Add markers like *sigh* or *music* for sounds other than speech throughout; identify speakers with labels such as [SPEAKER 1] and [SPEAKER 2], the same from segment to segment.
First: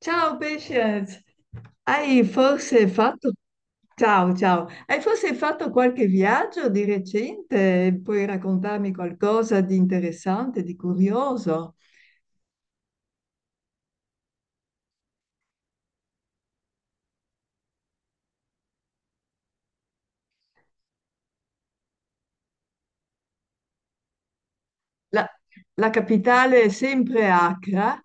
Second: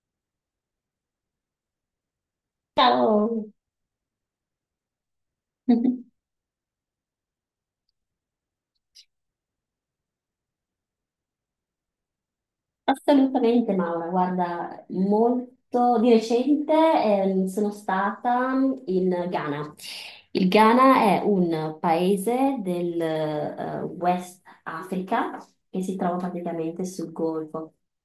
[SPEAKER 1] Ciao Patience. hai forse fatto...
[SPEAKER 2] Ciao!
[SPEAKER 1] Ciao, ciao. Hai forse fatto qualche
[SPEAKER 2] *laughs*
[SPEAKER 1] viaggio di recente? Puoi raccontarmi qualcosa di interessante, di curioso?
[SPEAKER 2] Assolutamente Maura, guarda, molto di recente sono stata in Ghana. Il Ghana è un paese del West
[SPEAKER 1] La,
[SPEAKER 2] Africa che
[SPEAKER 1] la
[SPEAKER 2] si trova
[SPEAKER 1] capitale è
[SPEAKER 2] praticamente sul
[SPEAKER 1] sempre
[SPEAKER 2] Golfo.
[SPEAKER 1] Accra?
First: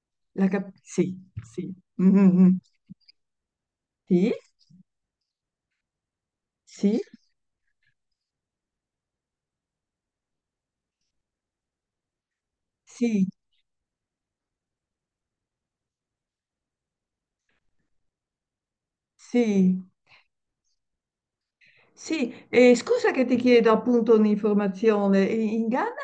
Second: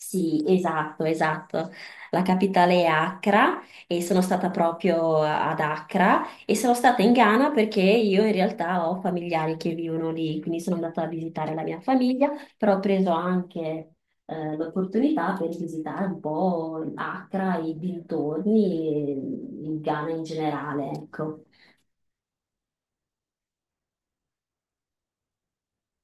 [SPEAKER 2] Sì, esatto,
[SPEAKER 1] Sì,
[SPEAKER 2] esatto.
[SPEAKER 1] sì.
[SPEAKER 2] La
[SPEAKER 1] Mhm.
[SPEAKER 2] capitale è Accra e sono
[SPEAKER 1] Sì,
[SPEAKER 2] stata proprio ad Accra e sono
[SPEAKER 1] sì,
[SPEAKER 2] stata in Ghana perché io in realtà ho familiari che vivono lì, quindi sono andata a visitare la mia famiglia, però ho preso
[SPEAKER 1] sì,
[SPEAKER 2] anche l'opportunità per visitare un po' Accra, i dintorni e il
[SPEAKER 1] sì.
[SPEAKER 2] Ghana in generale, ecco.
[SPEAKER 1] Sì, scusa che ti chiedo appunto un'informazione. In Ghana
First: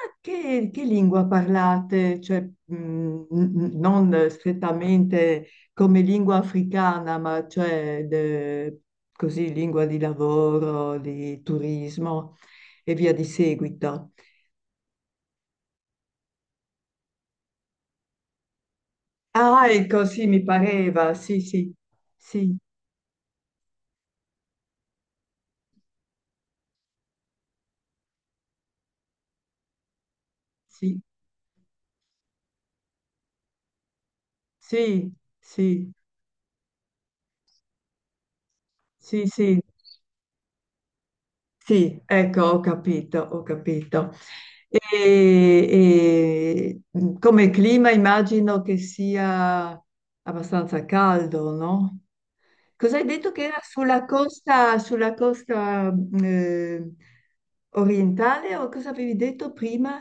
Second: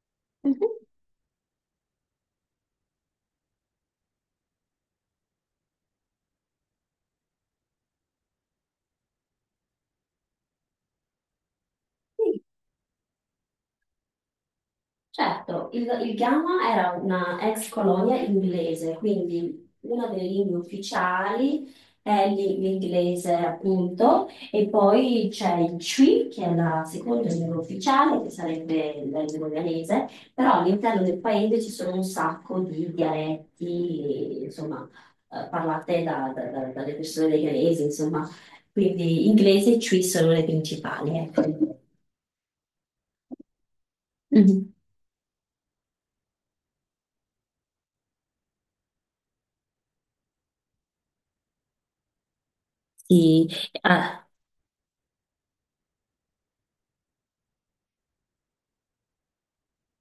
[SPEAKER 2] Mhm.
[SPEAKER 1] che lingua parlate? Cioè, non strettamente come lingua africana, ma cioè così lingua di lavoro, di turismo e via di seguito.
[SPEAKER 2] Certo, il Ghana era una ex colonia inglese,
[SPEAKER 1] Ah,
[SPEAKER 2] quindi
[SPEAKER 1] ecco,
[SPEAKER 2] una delle
[SPEAKER 1] sì, mi
[SPEAKER 2] lingue
[SPEAKER 1] pareva. Sì, sì,
[SPEAKER 2] ufficiali è
[SPEAKER 1] sì,
[SPEAKER 2] l'inglese appunto, e poi c'è il Chui, che è la seconda lingua ufficiale, che sarebbe la lingua ghanese, però
[SPEAKER 1] sì,
[SPEAKER 2] all'interno del paese ci sono un sacco di dialetti, insomma,
[SPEAKER 1] sì,
[SPEAKER 2] parlate dalle persone dei ghanesi, insomma,
[SPEAKER 1] sì, sì,
[SPEAKER 2] quindi
[SPEAKER 1] sì.
[SPEAKER 2] inglese e
[SPEAKER 1] Sì.
[SPEAKER 2] Chui sono le principali, ecco.
[SPEAKER 1] Sì, ecco, ho capito, ho capito.
[SPEAKER 2] Mhm.
[SPEAKER 1] E, e, come clima immagino che sia abbastanza caldo, no? Cos'hai detto che
[SPEAKER 2] Sì,
[SPEAKER 1] era sulla
[SPEAKER 2] ah,
[SPEAKER 1] costa, sulla costa orientale o cosa avevi detto prima?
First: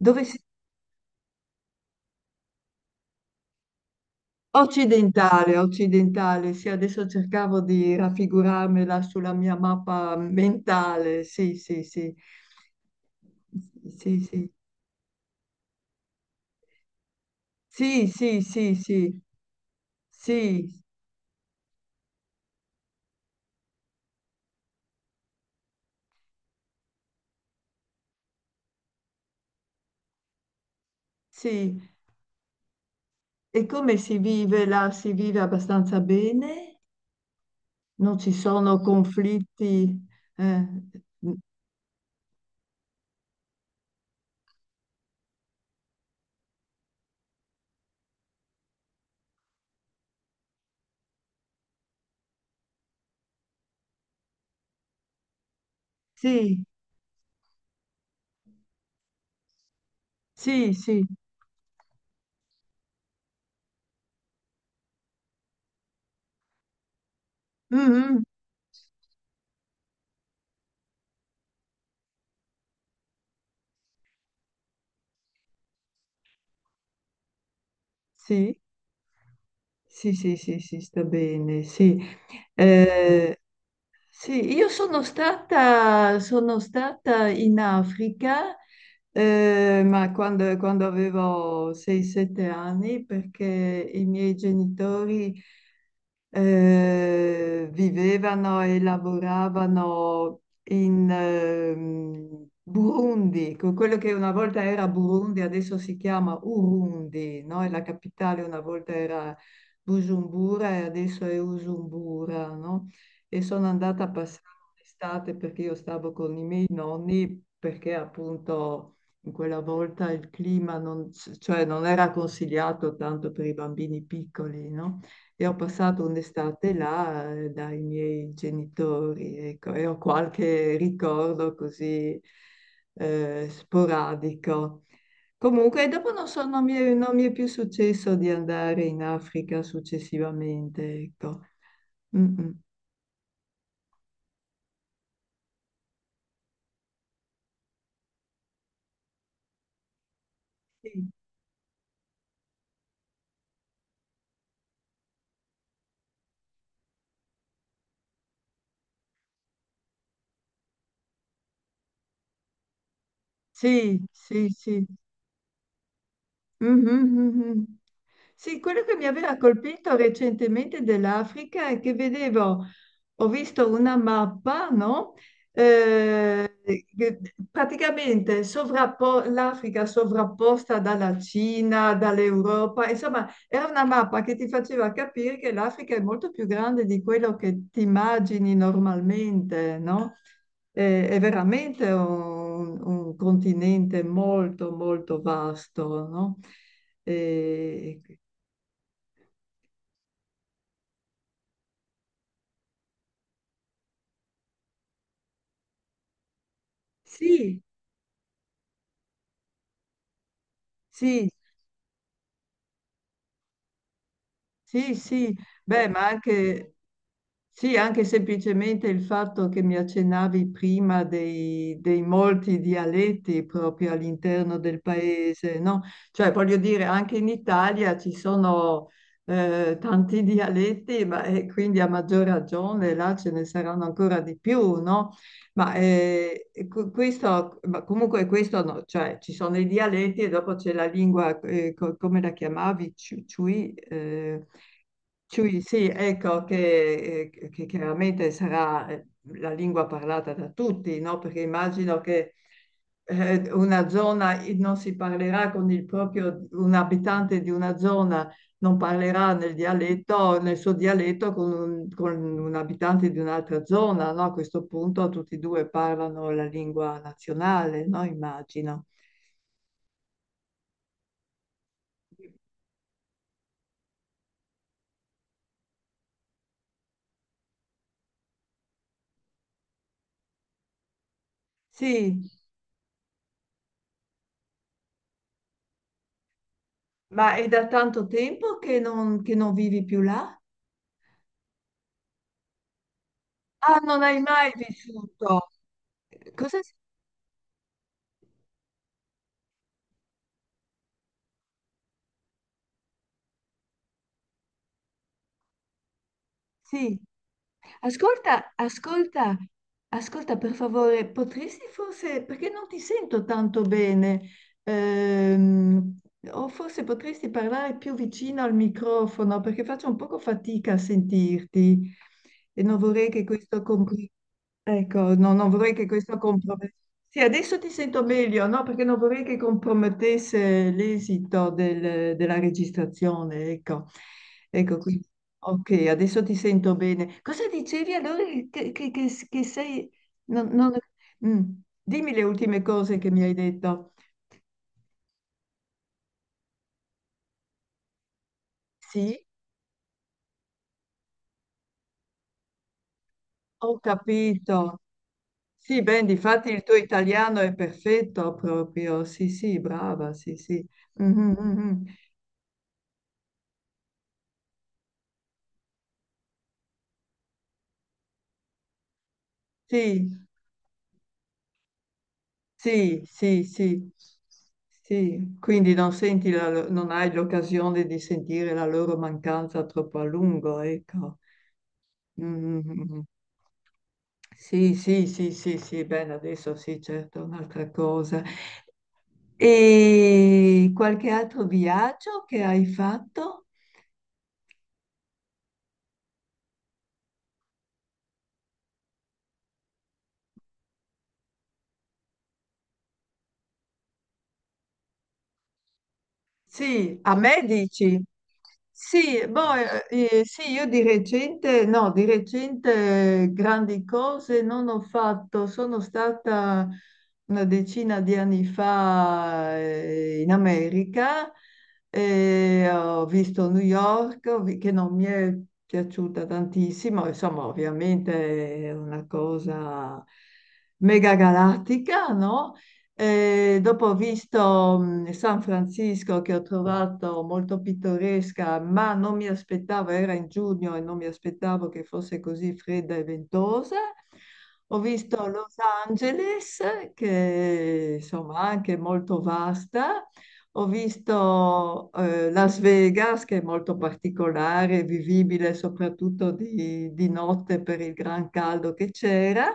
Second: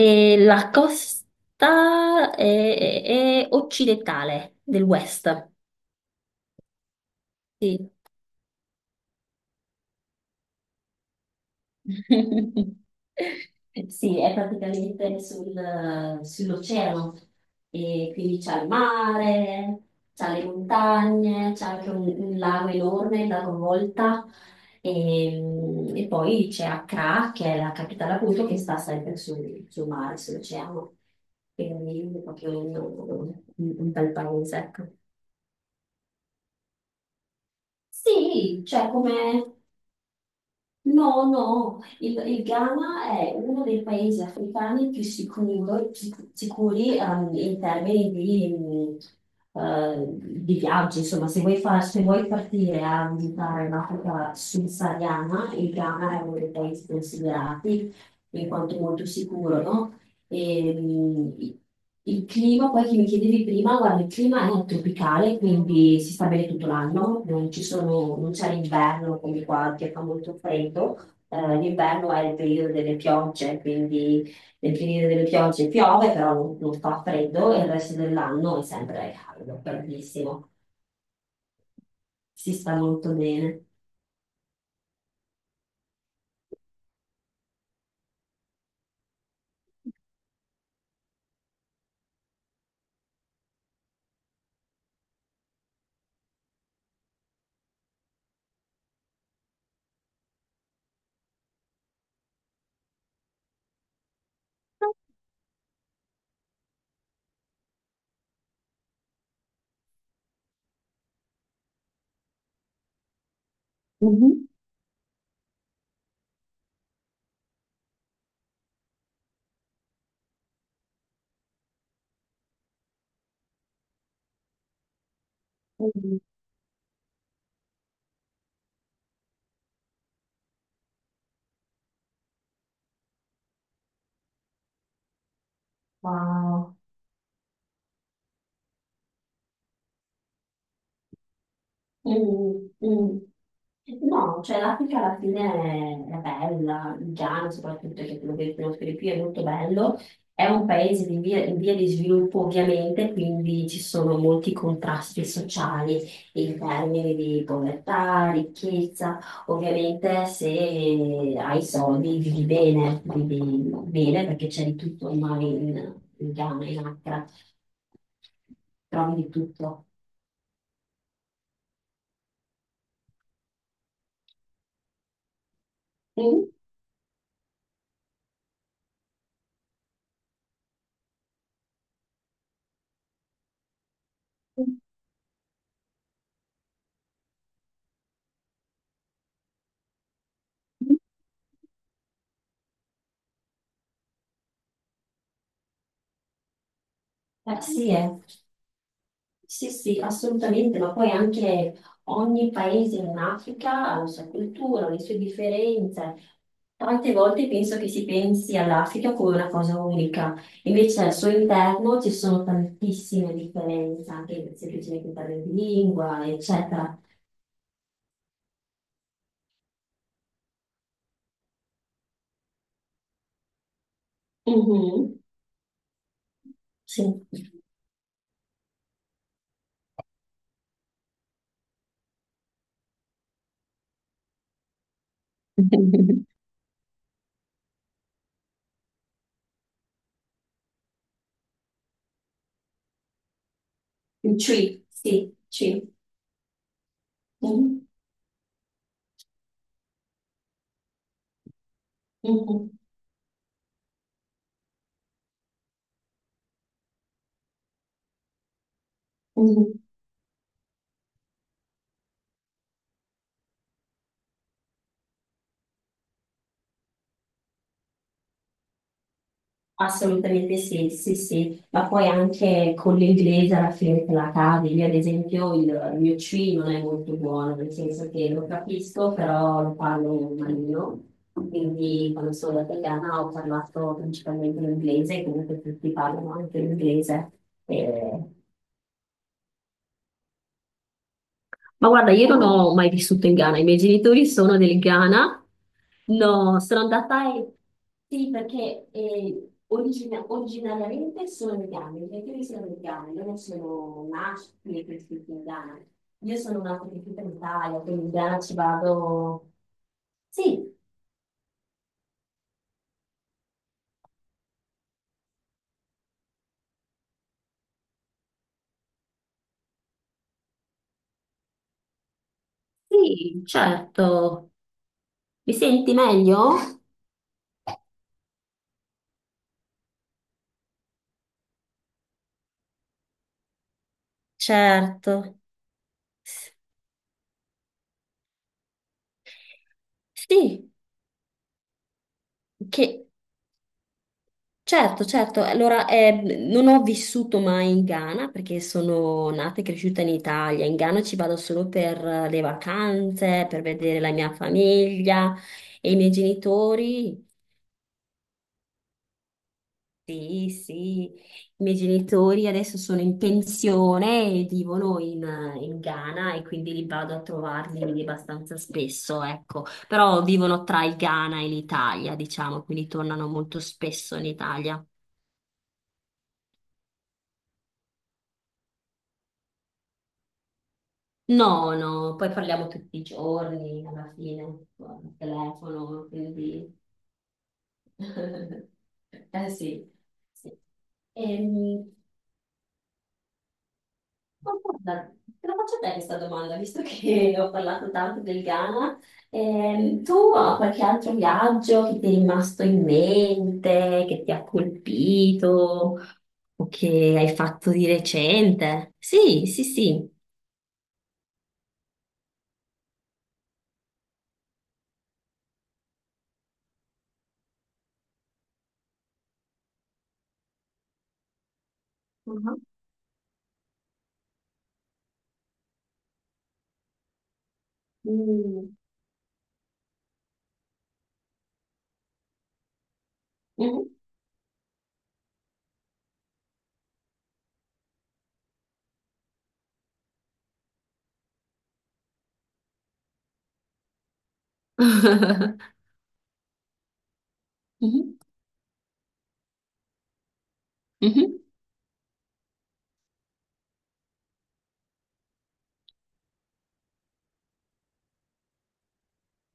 [SPEAKER 1] Dove si
[SPEAKER 2] la costa è occidentale del West.
[SPEAKER 1] Occidentale, occidentale, sì, adesso cercavo
[SPEAKER 2] Sì.
[SPEAKER 1] di raffigurarmela sulla mia mappa mentale, sì, sì, sì,
[SPEAKER 2] *laughs*
[SPEAKER 1] sì,
[SPEAKER 2] Sì, è
[SPEAKER 1] sì,
[SPEAKER 2] praticamente sull'oceano
[SPEAKER 1] sì,
[SPEAKER 2] e quindi
[SPEAKER 1] sì,
[SPEAKER 2] c'è il
[SPEAKER 1] sì, sì,
[SPEAKER 2] mare, c'è le
[SPEAKER 1] sì,
[SPEAKER 2] montagne, c'è anche un lago enorme, il lago Volta e, e poi c'è Accra che è la capitale appunto che sta sempre sul mare, sull'oceano,
[SPEAKER 1] sì.
[SPEAKER 2] quindi è proprio
[SPEAKER 1] E
[SPEAKER 2] un
[SPEAKER 1] come
[SPEAKER 2] bel
[SPEAKER 1] si
[SPEAKER 2] paese,
[SPEAKER 1] vive
[SPEAKER 2] ecco.
[SPEAKER 1] là? Si vive abbastanza bene? Non ci
[SPEAKER 2] Sì,
[SPEAKER 1] sono
[SPEAKER 2] cioè come...
[SPEAKER 1] conflitti? Eh,
[SPEAKER 2] No, no, il Ghana è uno dei paesi africani più sicuri in termini di, mm, di viaggi. Insomma, se vuoi, se vuoi partire a visitare l'Africa subsahariana, il Ghana è uno dei
[SPEAKER 1] sì,
[SPEAKER 2] paesi considerati in quanto molto sicuro, no?
[SPEAKER 1] sì,
[SPEAKER 2] E,
[SPEAKER 1] sì.
[SPEAKER 2] il clima, poi che mi chiedevi prima, guarda, il clima è tropicale, quindi si sta bene tutto l'anno, non ci sono-
[SPEAKER 1] Mhm.
[SPEAKER 2] non c'è l'inverno come qua che fa molto freddo. L'inverno è il periodo delle piogge, quindi nel periodo delle piogge piove, però non fa freddo e il resto
[SPEAKER 1] Sì,
[SPEAKER 2] dell'anno è sempre caldo,
[SPEAKER 1] sì, sì,
[SPEAKER 2] bellissimo,
[SPEAKER 1] sì, sì, sta bene, sì.
[SPEAKER 2] si sta molto
[SPEAKER 1] Eh,
[SPEAKER 2] bene.
[SPEAKER 1] sì, io sono stata in Africa, ma quando avevo 6-7 anni, perché i miei genitori vivevano e lavoravano in Burundi, con quello che una volta era Burundi, adesso si chiama Urundi, no? E la capitale una volta era Bujumbura e adesso è Usumbura, no? E sono andata a passare
[SPEAKER 2] Mhm.
[SPEAKER 1] l'estate perché io stavo con i miei nonni perché appunto in quella volta il clima non, cioè non era consigliato tanto per i bambini piccoli, no? E ho passato
[SPEAKER 2] Mm.
[SPEAKER 1] un'estate là dai miei genitori, ecco, e ho qualche ricordo così sporadico. Comunque, dopo non so, non mi
[SPEAKER 2] Wow.
[SPEAKER 1] è, non mi è più successo di andare in Africa successivamente, ecco. Mm, mm.
[SPEAKER 2] Mm, mm. No, cioè l'Africa alla fine è bella, il Ghana soprattutto che è quello che conosco di più è molto bello, è un
[SPEAKER 1] Sì.
[SPEAKER 2] paese in via di sviluppo ovviamente, quindi ci sono molti contrasti sociali in termini di povertà, ricchezza, ovviamente se hai soldi vivi
[SPEAKER 1] Sì,
[SPEAKER 2] bene perché
[SPEAKER 1] sì,
[SPEAKER 2] c'è di
[SPEAKER 1] sì.
[SPEAKER 2] tutto ormai in, in Ghana, in
[SPEAKER 1] Mhm,
[SPEAKER 2] Accra,
[SPEAKER 1] mhm. Sì, quello che mi
[SPEAKER 2] trovi di
[SPEAKER 1] aveva
[SPEAKER 2] tutto.
[SPEAKER 1] colpito recentemente dell'Africa è che vedevo, ho visto una mappa, no?
[SPEAKER 2] Mm.
[SPEAKER 1] Che praticamente l'Africa sovrapposta dalla Cina, dall'Europa, insomma, era una mappa che ti faceva capire che l'Africa è molto più grande di quello che ti immagini normalmente, no? È veramente un continente molto, molto vasto, no?
[SPEAKER 2] Sì,
[SPEAKER 1] E-
[SPEAKER 2] eh. Sì, sì, assolutamente, ma poi anche ogni paese in Africa ha la sua cultura, le sue differenze. Tante volte
[SPEAKER 1] Sì,
[SPEAKER 2] penso che si pensi all'Africa come una cosa unica, invece al
[SPEAKER 1] sì,
[SPEAKER 2] suo interno ci sono tantissime differenze, anche
[SPEAKER 1] sì,
[SPEAKER 2] semplicemente per
[SPEAKER 1] sì,
[SPEAKER 2] le
[SPEAKER 1] beh, ma
[SPEAKER 2] lingua,
[SPEAKER 1] anche,
[SPEAKER 2] eccetera.
[SPEAKER 1] sì, anche semplicemente il fatto che mi accennavi prima dei molti dialetti proprio all'interno del
[SPEAKER 2] Mhm.
[SPEAKER 1] paese, no? Cioè, voglio dire,
[SPEAKER 2] Sì.
[SPEAKER 1] anche in Italia ci sono tanti *laughs* dialetti, ma e quindi a maggior ragione là ce ne saranno ancora di più, no? Ma
[SPEAKER 2] *laughs*
[SPEAKER 1] questo, ma comunque questo no, cioè ci sono i dialetti e dopo c'è la lingua, come la chiamavi? Ciui?
[SPEAKER 2] Ci, sì,
[SPEAKER 1] Ciui, sì,
[SPEAKER 2] ci.
[SPEAKER 1] ecco, che
[SPEAKER 2] Mhm,
[SPEAKER 1] chiaramente sarà la lingua parlata da tutti, no? Perché immagino che
[SPEAKER 2] mhm,
[SPEAKER 1] una zona non si parlerà con un abitante di una zona non parlerà
[SPEAKER 2] mhm.
[SPEAKER 1] nel suo dialetto con un abitante di un'altra zona, no? A questo punto tutti e due parlano la lingua nazionale, no? Immagino.
[SPEAKER 2] Assolutamente sì, sì, sì, ma poi anche con l'inglese alla fine te la cavi. Io, ad esempio, il mio C non è molto buono, nel senso che lo capisco, però lo parlo malino. Quindi,
[SPEAKER 1] Sì,
[SPEAKER 2] quando sono italiana, ho parlato principalmente l'inglese, comunque tutti parlano anche l'inglese.
[SPEAKER 1] ma è da tanto
[SPEAKER 2] E
[SPEAKER 1] tempo che non, vivi più là?
[SPEAKER 2] ma guarda, io non ho mai vissuto in Ghana, i miei
[SPEAKER 1] Ah, non hai
[SPEAKER 2] genitori
[SPEAKER 1] mai
[SPEAKER 2] sono del
[SPEAKER 1] vissuto.
[SPEAKER 2] Ghana.
[SPEAKER 1] Cosa?
[SPEAKER 2] No, sono andata e... Sì, perché originariamente sono del Ghana, i miei genitori sono del Ghana, io non sono nata né cresciuta in Ghana. Io sono nata e
[SPEAKER 1] Sì.
[SPEAKER 2] cresciuta in Italia, quindi in Ghana
[SPEAKER 1] Ascolta,
[SPEAKER 2] ci
[SPEAKER 1] ascolta,
[SPEAKER 2] vado...
[SPEAKER 1] ascolta per
[SPEAKER 2] Sì,
[SPEAKER 1] favore, potresti forse, perché non ti sento tanto bene, ehm, o forse potresti parlare più vicino al microfono perché faccio un poco fatica a sentirti e non vorrei che
[SPEAKER 2] sì,
[SPEAKER 1] questo complicasse.
[SPEAKER 2] certo.
[SPEAKER 1] Ecco, no, non
[SPEAKER 2] Mi
[SPEAKER 1] vorrei che
[SPEAKER 2] senti
[SPEAKER 1] questo
[SPEAKER 2] meglio?
[SPEAKER 1] compromettesse. Sì, adesso ti sento meglio, no? Perché non vorrei che compromettesse l'esito della registrazione, ecco. Ecco, quindi,
[SPEAKER 2] Certo.
[SPEAKER 1] ok, adesso ti
[SPEAKER 2] S-
[SPEAKER 1] sento bene. Cosa dicevi allora che sei... non-
[SPEAKER 2] Sì,
[SPEAKER 1] non- Mm, Dimmi le ultime cose
[SPEAKER 2] che...
[SPEAKER 1] che mi hai detto.
[SPEAKER 2] Certo, certo. Allora, non ho vissuto mai in Ghana perché
[SPEAKER 1] Sì,
[SPEAKER 2] sono nata e cresciuta in Italia. In Ghana ci vado solo per le vacanze, per
[SPEAKER 1] ho
[SPEAKER 2] vedere la mia
[SPEAKER 1] capito.
[SPEAKER 2] famiglia
[SPEAKER 1] Sì,
[SPEAKER 2] e i
[SPEAKER 1] ben,
[SPEAKER 2] miei
[SPEAKER 1] difatti il tuo
[SPEAKER 2] genitori.
[SPEAKER 1] italiano è perfetto proprio. Sì, sì, brava, sì,
[SPEAKER 2] Sì,
[SPEAKER 1] sì.
[SPEAKER 2] sì, i
[SPEAKER 1] Mhm,
[SPEAKER 2] miei
[SPEAKER 1] mhm.
[SPEAKER 2] genitori adesso sono in pensione e vivono in Ghana e quindi li vado a trovarli abbastanza spesso, ecco.
[SPEAKER 1] Sì,
[SPEAKER 2] Però vivono tra il Ghana e l'Italia, diciamo, quindi
[SPEAKER 1] Sì,
[SPEAKER 2] tornano
[SPEAKER 1] sì,
[SPEAKER 2] molto
[SPEAKER 1] sì,
[SPEAKER 2] spesso in Italia.
[SPEAKER 1] sì, quindi non senti non hai l'occasione di sentire la loro mancanza troppo a lungo, ecco.
[SPEAKER 2] No, no, poi parliamo tutti i
[SPEAKER 1] Mm,
[SPEAKER 2] giorni alla fine,
[SPEAKER 1] sì, sì,
[SPEAKER 2] al
[SPEAKER 1] sì, sì, sì,
[SPEAKER 2] telefono,
[SPEAKER 1] bene, adesso
[SPEAKER 2] quindi...
[SPEAKER 1] sì, certo, è un'altra cosa.
[SPEAKER 2] *laughs* Eh sì, sì.
[SPEAKER 1] E qualche altro
[SPEAKER 2] Ehm,
[SPEAKER 1] viaggio che hai fatto?
[SPEAKER 2] ma guarda, te la faccio a te questa domanda, visto che *laughs* ho parlato tanto del Ghana. Tu hai qualche altro viaggio che ti è rimasto in mente, che ti ha colpito o
[SPEAKER 1] Sì,
[SPEAKER 2] che
[SPEAKER 1] a
[SPEAKER 2] hai
[SPEAKER 1] me
[SPEAKER 2] fatto di
[SPEAKER 1] dici?
[SPEAKER 2] recente?
[SPEAKER 1] Sì,
[SPEAKER 2] Sì,
[SPEAKER 1] boh,
[SPEAKER 2] sì, sì.
[SPEAKER 1] sì, io di recente, no, di recente grandi cose non ho fatto, sono stata una decina di anni fa in America
[SPEAKER 2] Mhm.
[SPEAKER 1] e ho visto New York, che non mi è piaciuta tantissimo, insomma, ovviamente è
[SPEAKER 2] Mm.
[SPEAKER 1] una cosa mega galattica, no? E dopo
[SPEAKER 2] Mhm.
[SPEAKER 1] ho visto San Francisco che ho trovato molto pittoresca, ma non mi aspettavo, era in giugno e non mi aspettavo che fosse così fredda e ventosa. Ho visto Los
[SPEAKER 2] *laughs*
[SPEAKER 1] Angeles, che
[SPEAKER 2] Mhm.
[SPEAKER 1] insomma anche molto vasta, ho
[SPEAKER 2] Mhm.
[SPEAKER 1] visto Las Vegas, che è molto particolare, vivibile soprattutto di notte per il gran caldo che c'era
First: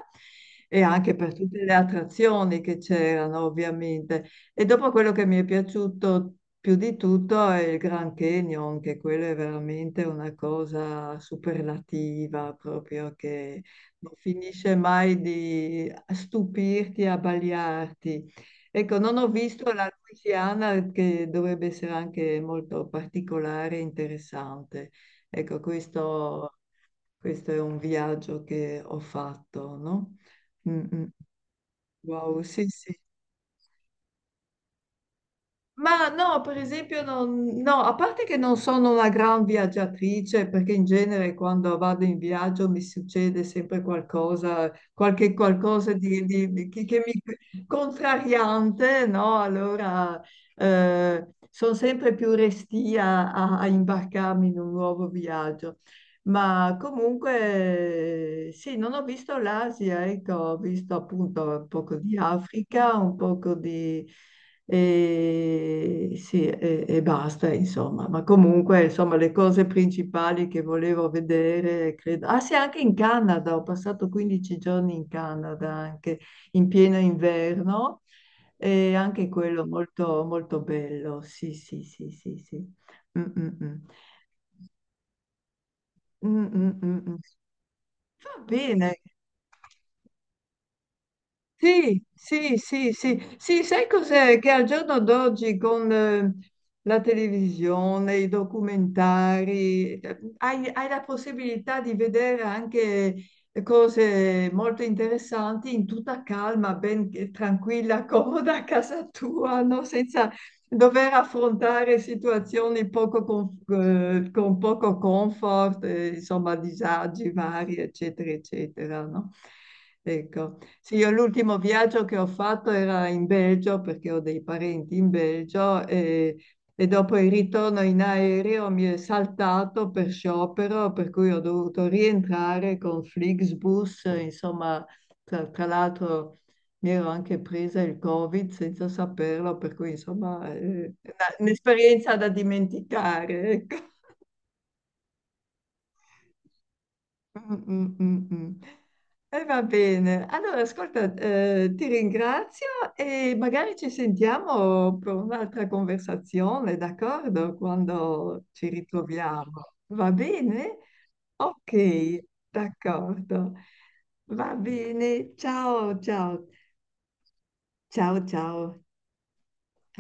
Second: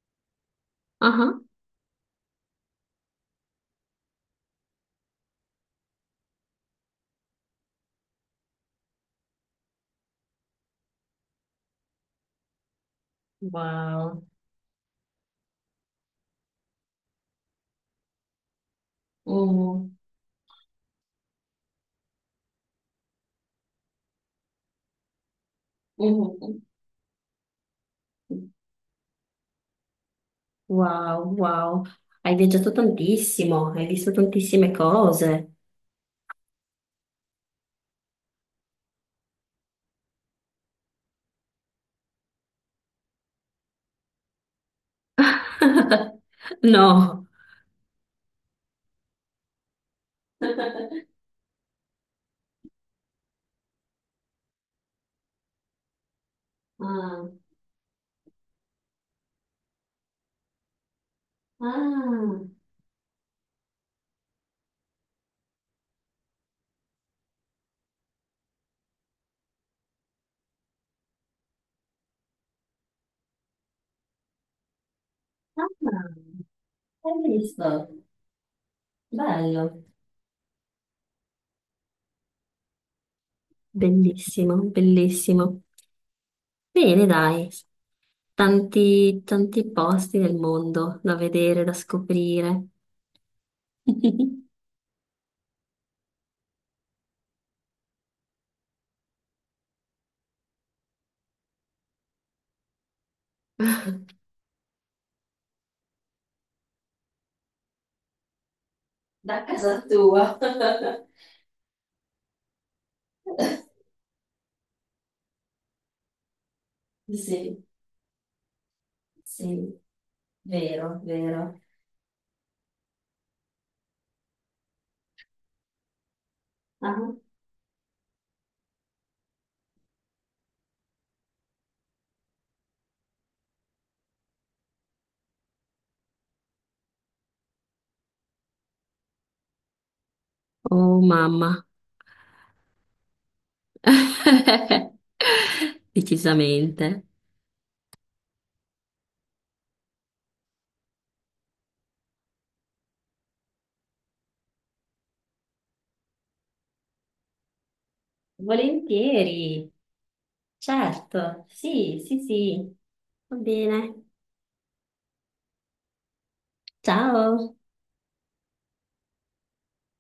[SPEAKER 1] e anche per
[SPEAKER 2] Ajá.
[SPEAKER 1] tutte le attrazioni che c'erano, ovviamente. E dopo quello che mi è piaciuto più di tutto è il Grand Canyon, che quello è veramente una cosa superlativa, proprio che non
[SPEAKER 2] Wow.
[SPEAKER 1] finisce mai di stupirti, abbagliarti. Ecco, non ho visto
[SPEAKER 2] Uh,
[SPEAKER 1] la Louisiana che dovrebbe essere anche molto particolare e interessante. Ecco,
[SPEAKER 2] uh,
[SPEAKER 1] questo,
[SPEAKER 2] uh.
[SPEAKER 1] questo è un viaggio che ho fatto, no? Mm, mm.
[SPEAKER 2] Wow, wow. Hai
[SPEAKER 1] Wow, sì,
[SPEAKER 2] viaggiato
[SPEAKER 1] sì.
[SPEAKER 2] tantissimo, hai visto tantissime cose.
[SPEAKER 1] Ma no, per esempio, no, a parte che non sono una gran viaggiatrice, perché in genere quando vado in viaggio mi succede sempre qualcosa, qualche qualcosa
[SPEAKER 2] *laughs*
[SPEAKER 1] che
[SPEAKER 2] No.
[SPEAKER 1] mi contrariante, no? Allora sono sempre più restia a imbarcarmi in un nuovo viaggio. Ma
[SPEAKER 2] Ah,
[SPEAKER 1] comunque sì, non ho visto l'Asia, ecco, ho visto appunto un poco di
[SPEAKER 2] ah,
[SPEAKER 1] Africa, un poco di e, sì, e basta, insomma. Ma comunque, insomma, le cose principali che volevo vedere, credo... Ah sì, anche in Canada, ho passato 15 giorni in Canada,
[SPEAKER 2] ah,
[SPEAKER 1] anche in pieno
[SPEAKER 2] hai visto?
[SPEAKER 1] inverno, e anche quello
[SPEAKER 2] Bello.
[SPEAKER 1] molto, molto bello, sì, sì, sì, sì, sì. Mm, mm, mm.
[SPEAKER 2] Bellissimo, bellissimo.
[SPEAKER 1] Mm, mm, mm,
[SPEAKER 2] Bene,
[SPEAKER 1] mm.
[SPEAKER 2] dai.
[SPEAKER 1] Va bene.
[SPEAKER 2] Tanti, tanti posti nel mondo da vedere, da
[SPEAKER 1] Sì, sì,
[SPEAKER 2] scoprire.
[SPEAKER 1] sì, sì, sì, sai cos'è? Che
[SPEAKER 2] *laughs*
[SPEAKER 1] al giorno d'oggi con la televisione, i documentari, hai la possibilità di vedere anche cose molto interessanti in tutta calma, ben tranquilla, *laughs* comoda a casa
[SPEAKER 2] Da
[SPEAKER 1] tua,
[SPEAKER 2] casa
[SPEAKER 1] no?
[SPEAKER 2] tua.
[SPEAKER 1] Senza dover
[SPEAKER 2] *laughs*
[SPEAKER 1] affrontare situazioni poco con poco comfort, insomma, disagi
[SPEAKER 2] Sì,
[SPEAKER 1] vari, eccetera, eccetera, no?
[SPEAKER 2] sì,
[SPEAKER 1] Ecco. Sì,
[SPEAKER 2] vero,
[SPEAKER 1] io l'ultimo
[SPEAKER 2] vero.
[SPEAKER 1] viaggio che ho fatto era in Belgio perché ho dei parenti in Belgio e dopo
[SPEAKER 2] Ah.
[SPEAKER 1] il ritorno in aereo mi è saltato per sciopero, per cui ho dovuto rientrare con Flixbus, insomma, tra l'altro mi ero anche presa il Covid senza saperlo, per cui insomma
[SPEAKER 2] Oh
[SPEAKER 1] è
[SPEAKER 2] mamma,
[SPEAKER 1] un'esperienza da dimenticare. Ecco.
[SPEAKER 2] *laughs* decisamente.
[SPEAKER 1] Mm, mm, mm, mm. E va bene. Allora, ascolta, ti ringrazio e magari ci sentiamo per un'altra conversazione, d'accordo? Quando ci
[SPEAKER 2] Volentieri,
[SPEAKER 1] ritroviamo. Va bene?
[SPEAKER 2] certo, sì, sì,
[SPEAKER 1] Ok,
[SPEAKER 2] sì, va
[SPEAKER 1] d'accordo.
[SPEAKER 2] bene.
[SPEAKER 1] Va bene. Ciao, ciao.
[SPEAKER 2] Ciao.
[SPEAKER 1] Ciao, ciao.